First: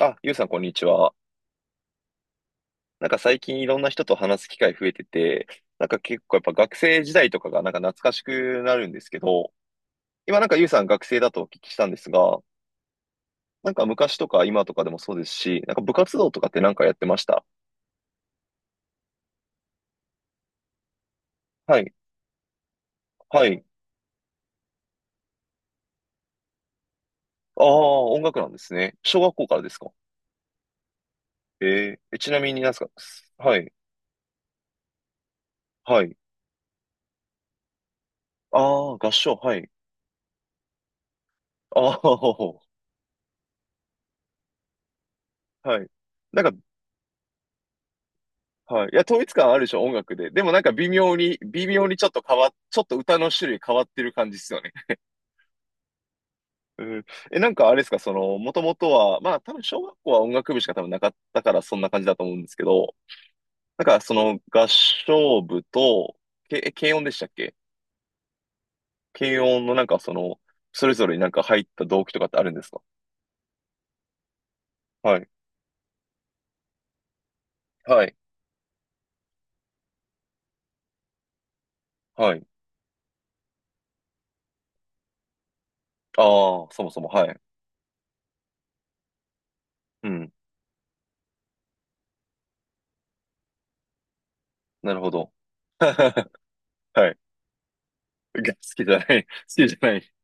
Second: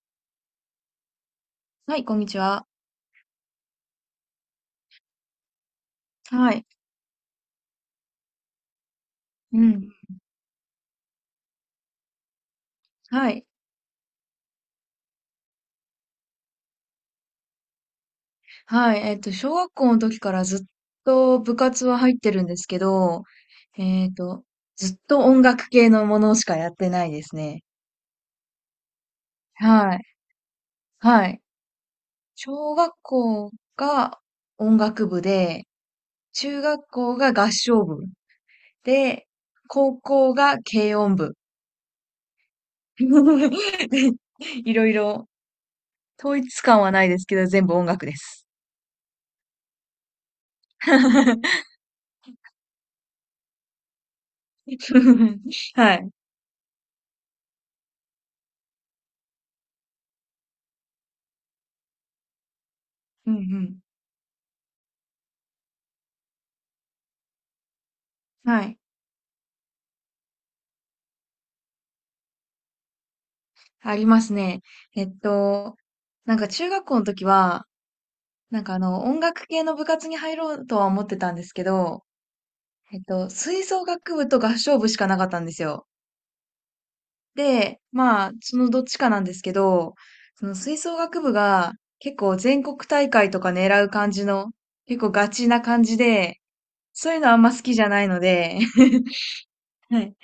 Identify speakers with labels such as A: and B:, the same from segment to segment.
A: あ、ゆうさん、こんにちは。
B: はい、こんにちは。
A: 最近いろんな人と話す機会増えてて、結構やっぱ
B: はい。
A: 学生時代とかが懐かしくなるんですけど、
B: うん。
A: 今ゆうさん学生だとお聞きしたんですが、
B: はい。
A: 昔とか今とかでもそうですし、部活動とかってやってました？
B: はい。小学校の時からずっと部
A: は
B: 活
A: い、
B: は入ってるんですけど、
A: はい。
B: えっと、ずっと音楽系のものしかやってないです
A: あ
B: ね。
A: あ、音楽なんですね。小学校からですか？
B: はい。はい。
A: えちなみになんで
B: 小
A: すか
B: 学校
A: はい、
B: が音楽部で、
A: はい。
B: 中学校が合唱部
A: ああ、合
B: で、
A: 唱、はい。
B: 高校が軽音部。
A: ああ、
B: でいろいろ、
A: はい。
B: 統
A: なん
B: 一
A: か
B: 感はないですけど、全部音楽です。
A: はい。いや、統一感あるでしょ、音楽で。でも微 妙に、微妙にちょっと変わっ、ちょっと歌の種類変わってる感じですよね。
B: はい。
A: うん。え、あれですか、その、もともとは、まあ多分小学校は音楽部しか多分なかったからそんな感じだと思うんですけど、
B: うんうん。
A: その合唱部と、軽音でしたっけ？
B: はい。
A: 軽音のそれぞれに入った動機とかってあるんですか？
B: ありますね。えっ
A: はい。
B: と、なんか中学校の時は、
A: はい。
B: なんかあの、音楽系の部活に入ろうとは思ってたんですけど、
A: はい。
B: 吹奏楽部と合唱部しかなかったんですよ。
A: ああ、そもそも、はい。
B: で、まあ、そのどっちかなんですけど、
A: うん。
B: その吹奏楽部が結構全国大会とか狙う感じの、
A: なる
B: 結
A: ほ
B: 構ガ
A: ど。
B: チな感じ で、
A: は
B: そう
A: い。
B: いうのあんま好きじゃないの
A: が
B: で、
A: 好きじゃな い。好きじゃな
B: は
A: い。
B: い。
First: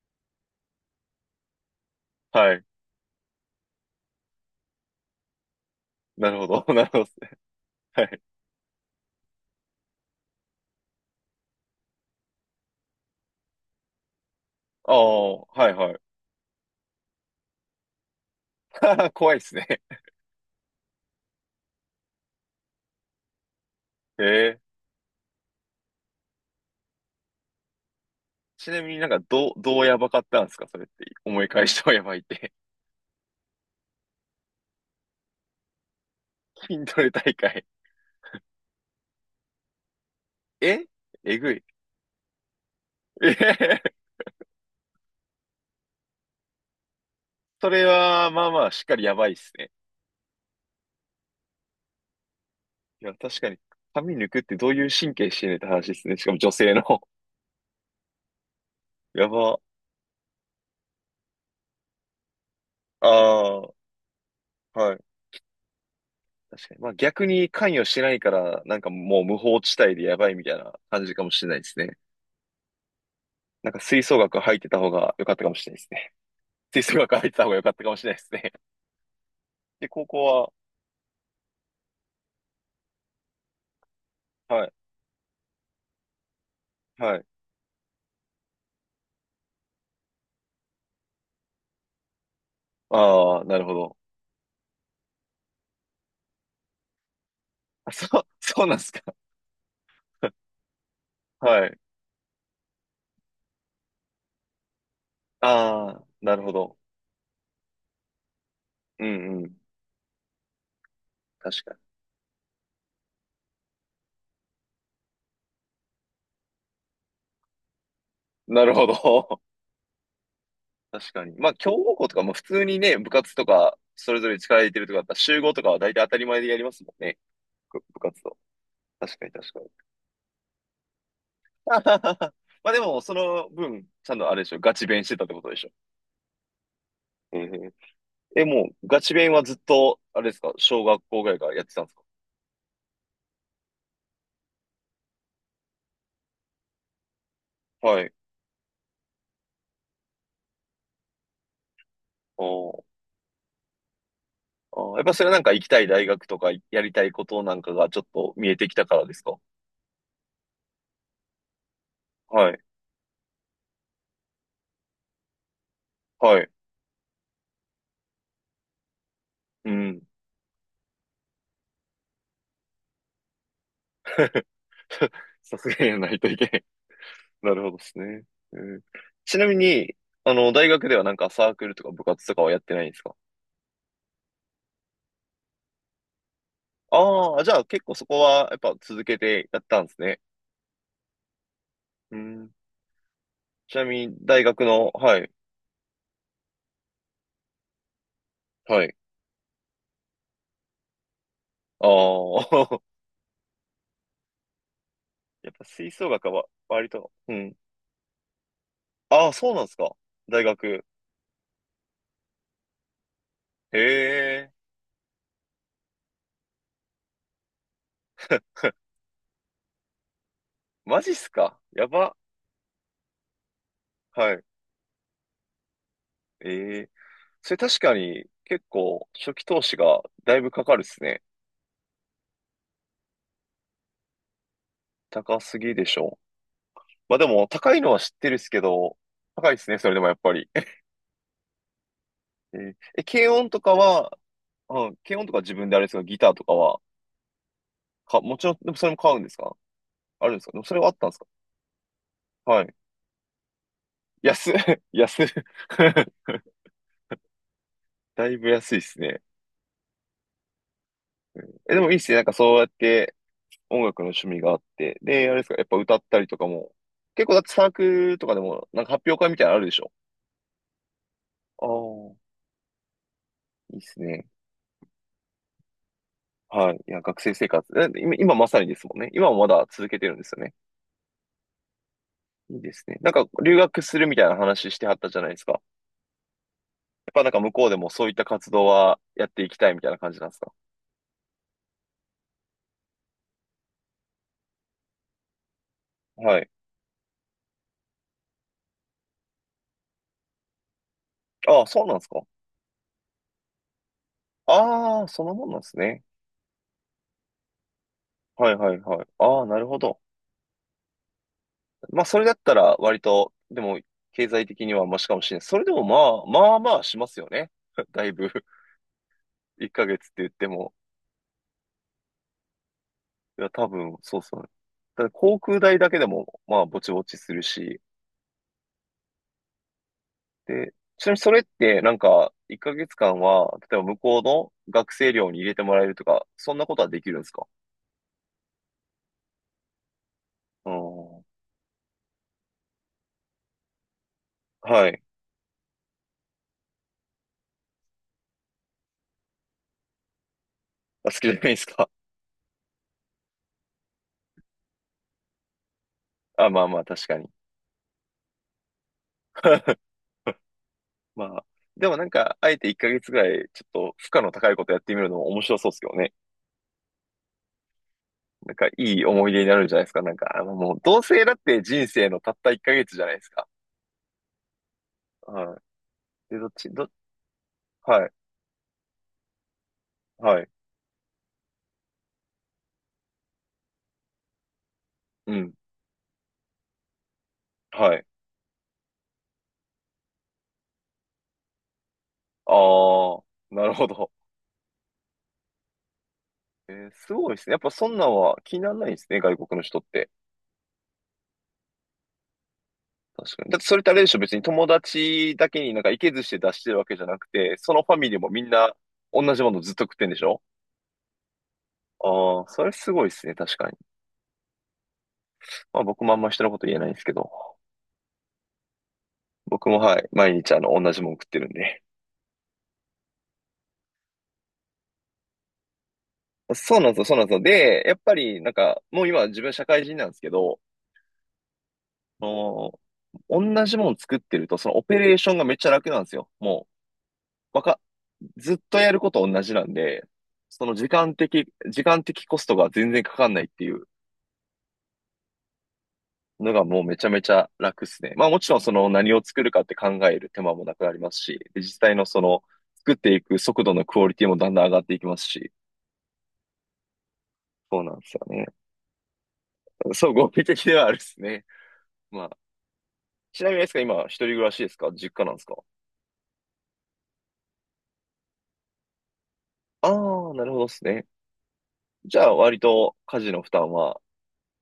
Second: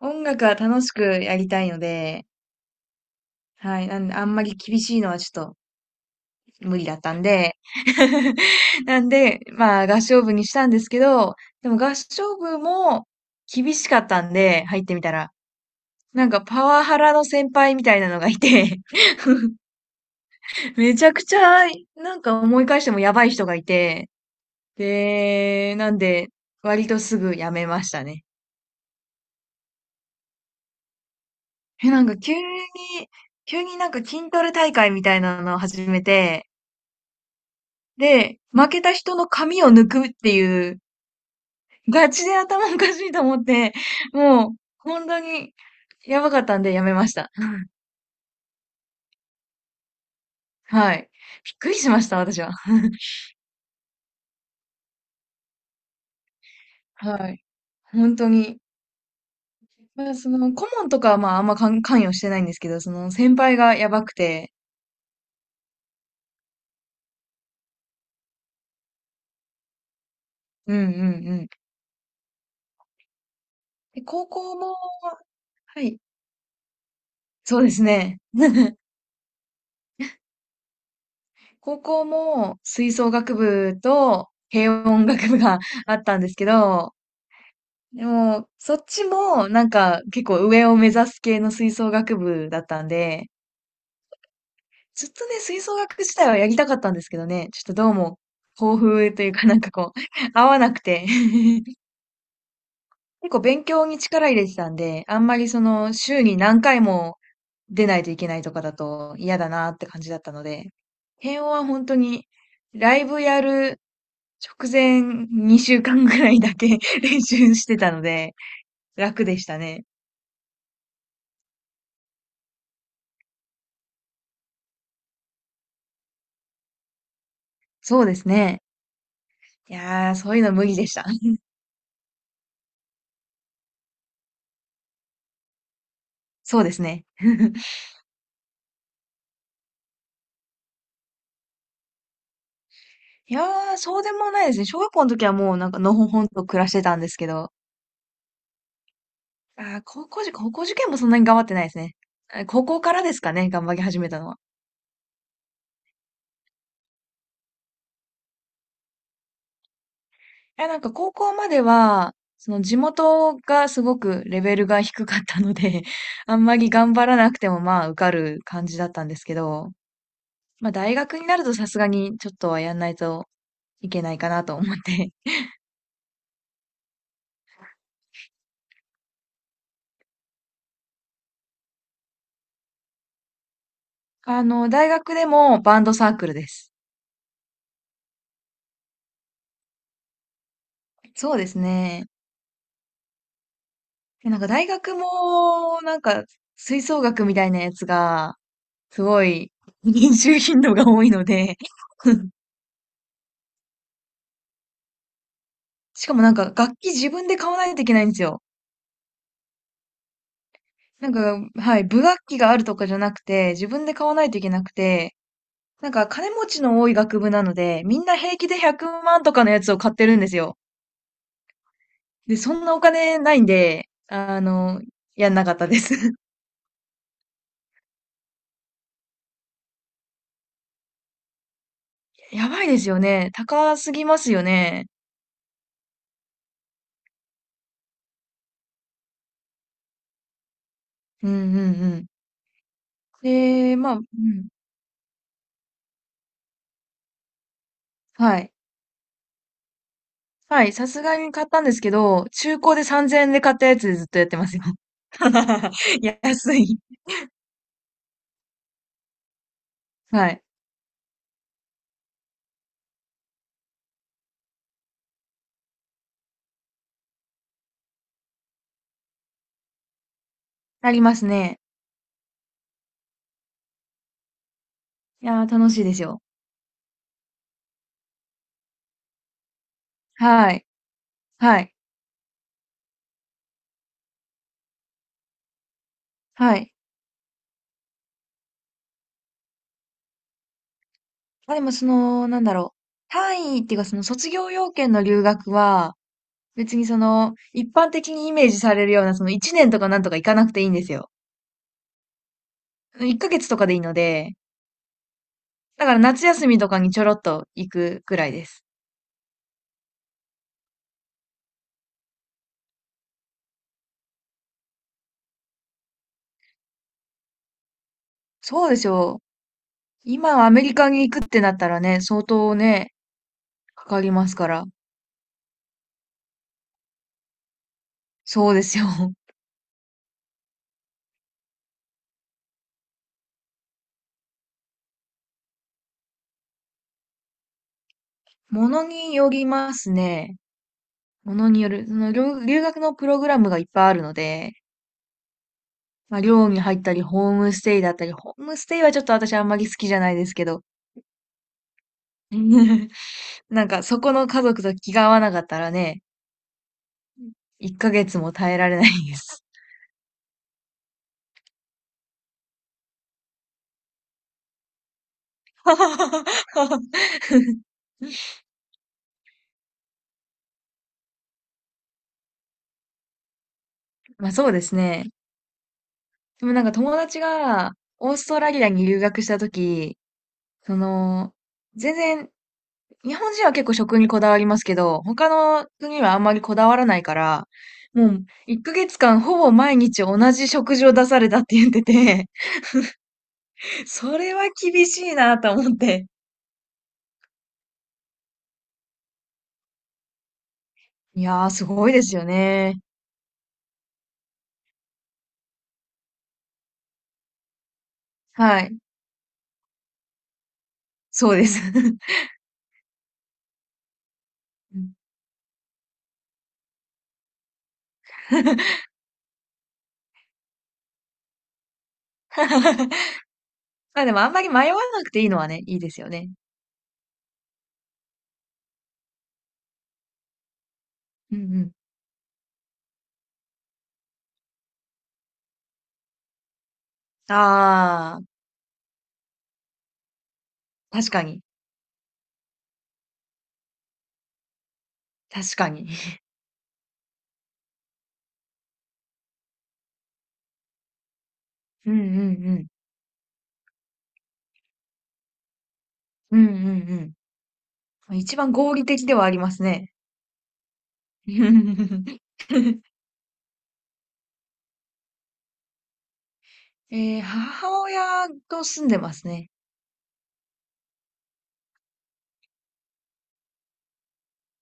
B: 音楽は楽しくやりたいので、
A: はい。
B: はい。なんで、あんまり厳しいのはちょっと
A: なるほど。
B: 無
A: な
B: 理
A: る
B: だ
A: ほ
B: っ
A: ど。
B: たんで。
A: はい。
B: なんで、まあ合唱部にしたんですけど、でも合唱部も厳しかったんで、入っ
A: あ
B: てみたら。
A: あ、はいはい。
B: なんかパワハラの先輩みたいなのがいて、
A: 怖いです ね。
B: めちゃくちゃ、なんか思い返してもやばい人がいて、
A: へえ。
B: で、なんで、割とすぐ辞めましたね。
A: ちなみに、どう、どうやばかったんですかそれって。思い返して
B: え、
A: もや
B: なん
A: ば
B: か
A: いっ
B: 急に、
A: て。
B: 急になんか筋トレ大会みたいなのを始めて、
A: 筋トレ大会。
B: で、負けた人の髪を抜くっていう
A: え、えぐい。
B: ガチで頭おかしいと
A: えへ
B: 思って、
A: へ。
B: もう、本当に、やばかったんでやめました。
A: それは、まあまあ、しっかりやばいっすね。
B: はい。びっくりしました、私は。
A: いや、確かに、髪抜くってどういう神経してんねんって話ですね。しかも女性の。
B: はい。本当に。
A: やば。
B: まあ、その、顧問とかはまあ、あんま関与してないんですけど、そ
A: あ
B: の、先輩
A: あ、
B: がやばくて、
A: はい。確かに。まあ逆に関与してないから、もう無法地帯でやばいみたいな
B: うんう
A: 感じか
B: ん
A: も
B: う
A: しれ
B: ん。
A: ないですね。吹
B: で、
A: 奏
B: 高
A: 楽
B: 校
A: 入って
B: も、
A: た方が良かったかもしれない
B: は
A: です
B: い。
A: ね。吹奏楽入ってた方が
B: そう
A: 良
B: で
A: かっ
B: す
A: たかもしれな
B: ね。
A: いですね。で、高校は、
B: 高校も、吹奏楽部と、
A: はい、
B: 軽音楽部が あったんですけど、
A: はい。
B: でも、そっちも、なんか、結構上を目指す系の吹奏楽部だったんで、
A: ああ、なるほど。
B: ずっとね、吹奏楽自体はやりたかったんですけどね、ちょっとど
A: あ
B: う
A: そ
B: も、
A: う、そうな
B: 抱
A: んですか。
B: 負というかなんかこう、合わなくて。
A: は い。
B: 結構勉強に力入れてたんで、あんまりそ
A: あ
B: の、
A: あ、
B: 週
A: な
B: に
A: るほ
B: 何
A: ど。
B: 回も出ないといけないとかだ
A: う
B: と嫌
A: んう
B: だ
A: ん。
B: なって感じだったので、辺
A: 確
B: は
A: か
B: 本当に、ライブやる直前2週間ぐらいだけ 練習してたので、
A: に。なるほ
B: 楽で
A: ど。
B: したね。
A: 確かに。まあ、強豪校とかも普通にね、部活とか、それぞれ力入れてるとかだったら、集合とかは大体当たり前でやりますもんね。部
B: そうで
A: 活
B: す
A: と。
B: ね。
A: 確かに確かに。
B: いやー、そういうの無理でした。
A: まあでも、その分、ちゃんとあれでしょ、ガチ勉してたってことでしょ。
B: そうですね。
A: え、え、もう、ガチ勉はずっと、あれですか、小学校ぐらいからやってたんですか？
B: いやー、そうでもないですね。小学校の時はもうなんかのほほんと暮らしてたんですけど、
A: はい。
B: 高校受験もそんなに頑張ってないですね。
A: あ
B: あ、高校
A: あ。
B: からですかね、頑張り始めたのは。
A: ああ、やっぱそれは行きたい大学とかやりたいことがちょっと見えてきたからですか？
B: いや、なんか高校までは、
A: は
B: そ
A: い。
B: の地元がすごくレベルが低かったので、あ
A: は
B: ん
A: い。
B: まり頑張らなくてもまあ受かる感じだったんですけ
A: う
B: ど、
A: ん。
B: まあ大学になるとさすがにちょっとはやんないといけないかなと思って。
A: さすがにやらないといけない。なるほどですね。うん。ちなみに、あの、大学ではサークルとか部活とかはやってないんですか？
B: あの、大学でもバンドサークルです。
A: ああ、じゃあ結構そこはやっぱ続けてやったんですね。
B: そうですね。
A: うん。ちなみに
B: で、なん
A: 大
B: か
A: 学
B: 大
A: の、
B: 学
A: はい。
B: も、なんか、吹奏楽みたいなやつが、
A: はい。
B: すごい、練習頻度が多いので。
A: あ あ、やっぱ吹
B: し
A: 奏
B: かも
A: 楽
B: なん
A: は
B: か、楽
A: 割
B: 器
A: と、
B: 自分
A: う
B: で買
A: ん。
B: わないといけないんですよ。
A: ああ、そうなんですか。大学。
B: なんか、はい、部楽器があるとかじゃなくて、自分で買わないとい
A: へ
B: け
A: え。
B: なくて、なんか、金持ちの多い学部なので、みんな平気で100万とかのやつを買ってるんですよ。
A: マジっすか。やば。
B: で、そんなお金ないんで、
A: は
B: あ
A: い。
B: の、やんなかったです。
A: ええ、それ確かに結構初期投資がだいぶかかるですね。
B: やばいですよね。高すぎますよね。
A: 高すぎでしょ。まあでも高いのは知ってるっすけど、高いですね、それでもやっぱり。
B: うんうん。
A: えーえ、軽音とか
B: で、まあ、う
A: は、
B: ん。
A: うん、軽音とか自分であれですか、ギターとかは、か、も
B: は
A: ち
B: い。
A: ろん、でもそれも買うんですか？あるんですか？で
B: は
A: も
B: い。
A: それ
B: さ
A: はあっ
B: す
A: たんで
B: が
A: すか？
B: に買ったんですけど、中
A: はい。
B: 古で3000円で買ったやつでずっとやってま
A: 安い、
B: すよ。
A: 安い。
B: 安い。
A: だいぶ安いですね。
B: はい。
A: え、でもいいっすね。そうやって音楽の趣味があって。で、あれですか、やっぱ歌ったりとかも。結構だってサークルとかでも、発表会みたいなのあるでしょ？
B: ありますね。
A: ああー、いいっすね。
B: いやー、楽しいですよ。
A: はい。いや、学生生活。え、今今まさにですもんね。今もまだ続けてるんですよ
B: は
A: ね。
B: い。はい。
A: いいですね。留学するみたいな話してはったじゃないですか。やっ
B: はい。
A: ぱ向こうでもそういった活動はやっていきたいみたいな感じなんですか？
B: まあでも、その、なんだろう。単位っていうか、その卒業要件の留学は、
A: はい。
B: 別にその、一般的にイメージされるような、その1年とかなんとか行かなくていいんですよ。
A: ああ、そうなんですか？
B: 1ヶ月とかでいいので、
A: ああそのもんなんです
B: だから
A: ね。
B: 夏休みとかにちょろっと行くくらいで
A: はい
B: す。
A: はいはい。ああ、なるほど。まあ、それだったら割と、でも、経済的にはマシかもしれない。それでもまあ、まあまあしますよね。だいぶ。
B: そうでしょう。
A: 1ヶ月って言っ
B: 今
A: て
B: アメ
A: も。
B: リカに行くってなったらね、相当ね、
A: いや、多
B: か
A: 分、
B: かり
A: そう
B: ます
A: そ
B: か
A: う。
B: ら。
A: ただ航空代だけでも、まあ、ぼちぼちするし、
B: そうですよ。
A: で、ちなみにそれって1ヶ月間は、例えば向こうの学生寮に入れてもらえるとか、そんなことはできるんですか？
B: ものによりますね。
A: う
B: も
A: ん。
B: のによる。その留学のプログラムがいっぱいあるので、
A: はい。
B: まあ、寮に入ったり、ホームステイだったり、ホームステイはちょっと私あんまり好きじゃないですけど、
A: あ、好きじゃないですか。
B: なんかそこの家族と気が合わなかったらね、
A: あ、まあまあ確かに。
B: 1ヶ月も耐えられないです。
A: まあ。でも、あえて1ヶ月ぐらい、ちょっと負荷の高いことやってみるのも面白そうですけどね。いい思い出になるんじゃないですか。あのもう、同性だって人生のたった1ヶ月じゃないですか。
B: まあそうですね。
A: はい。で、ど
B: で
A: っ
B: もなん
A: ち、
B: か
A: ど、
B: 友達が
A: はい、
B: オーストラリアに留学したとき、
A: はい、
B: その、全然、日本人は結構食にこだわりますけど、他
A: うん、
B: の国はあんまりこだわらないから、
A: はい。
B: もう1ヶ月間ほぼ毎日同じ食事を出されたって言ってて、
A: ああ、なるほ ど。
B: それは厳しいなと思って。
A: えーすごいですね。やっぱそんなんは気にならないんですね、外国の人って。
B: いやー、すごいですよね。
A: 確かに。だってそれってあれでしょ、別に友達だけにいけずして出してるわけじゃなくて、そのファミリーもみん
B: は
A: な
B: い。
A: 同じものずっと食ってんでしょ？
B: そうです。
A: ああ、それすごいですね、確かに。
B: うん。
A: まあ僕もあんま人のこと言えないんですけど、僕もはい、毎日あの同じもの食ってるんで。
B: まあでもあんまり迷わなくていいのはね、いいですよね。
A: そうなんですよ、そうなんですよ。で、やっぱり、もう今自分社会人なんですけど、
B: うんうん。
A: あの同じもの作ってると、そのオペレーションがめっちゃ楽なんですよ。もう、わか、
B: ああ、
A: ずっとやること同じなんで、その
B: 確かに。
A: 時間的コストが全然かかんないっていう
B: 確かに。
A: のがもうめちゃめちゃ楽っすね。まあもちろんその何を作るかって考える手間もなくなりますし、で実
B: う
A: 際
B: ん
A: の
B: う
A: その
B: んうん。
A: 作っていく速度のクオリティもだんだん上がっていきますし、
B: うんうん
A: そうなんです
B: うん。
A: よ
B: 一
A: ね。
B: 番合理的ではありますね。
A: そう、合理的ではあるっすね。まあ、ちなみにですか、今一人暮らしですか実家なんですか？
B: ええ、母親と住んでますね。
A: ああー、なるほどっすね。じゃあ割と家事の負担は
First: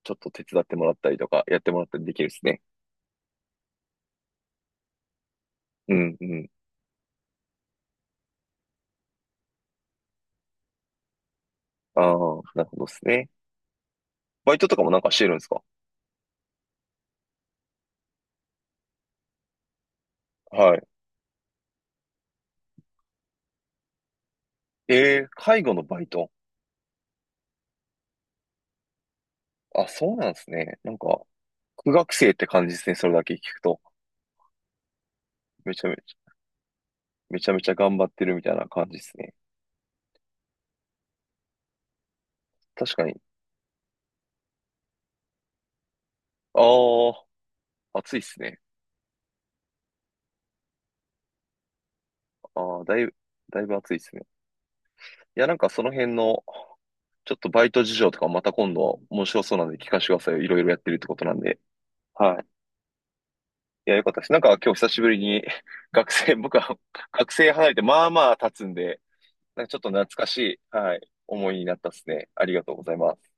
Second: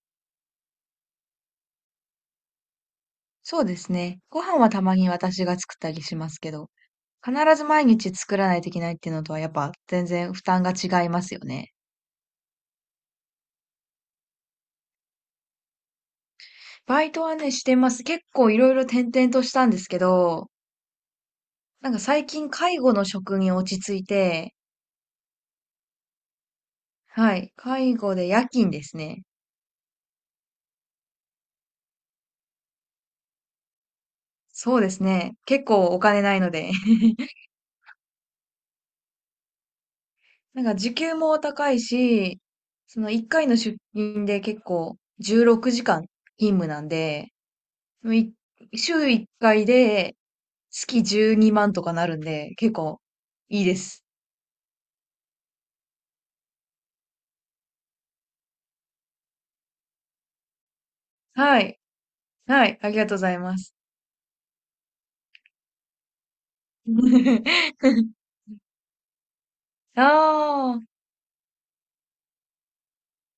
A: ちょっと手伝ってもらったりとか、やってもらったりできるっすね。
B: そうですね。ご飯はたまに私が作った
A: う
B: り
A: ん
B: し
A: う
B: ます
A: ん。
B: けど、必ず毎日作らないといけないっていうのとはやっぱ全然負担が違いますよね。
A: ああ、なるほどっすね。バイトとかもしてるんですか？
B: バイトはね、してます。結構いろいろ転々としたんですけど、
A: はい。
B: なんか最近介護の職に落ち着いて、
A: えー、介護のバイト。
B: はい。介護で夜勤ですね。
A: あ、そうなんですね。苦学生って感じですね。それだけ聞くと。
B: そうですね。結
A: めち
B: 構
A: ゃめ
B: お
A: ち
B: 金
A: ゃ、
B: ないので。
A: めちゃめちゃ頑張ってるみたいな感じですね。
B: なんか時給も高いし、
A: 確
B: そ
A: か
B: の
A: に。
B: 1回の出勤で結構16時間勤務なん
A: あ
B: で、
A: あ、
B: もう
A: 暑いっ
B: い
A: すね。
B: 週1回で月12万とかなるんで、結
A: ああ、だ
B: 構
A: いぶ、だ
B: いい
A: いぶ
B: で
A: 暑いっ
B: す。
A: すね。いや、その辺の、ちょっとバイト事情とかまた今度面白そうなんで聞かせてくださいよ。いろいろやってるってことなんで。
B: はい。
A: はい。
B: はい。ありがとうございます。
A: いや、よかったです。今日久しぶりに 学生、僕は 学生離れてまあ まあ経つんで、ちょっと懐
B: あ
A: かしい、
B: あ。
A: はい、思いになったですね。ありがとうございます。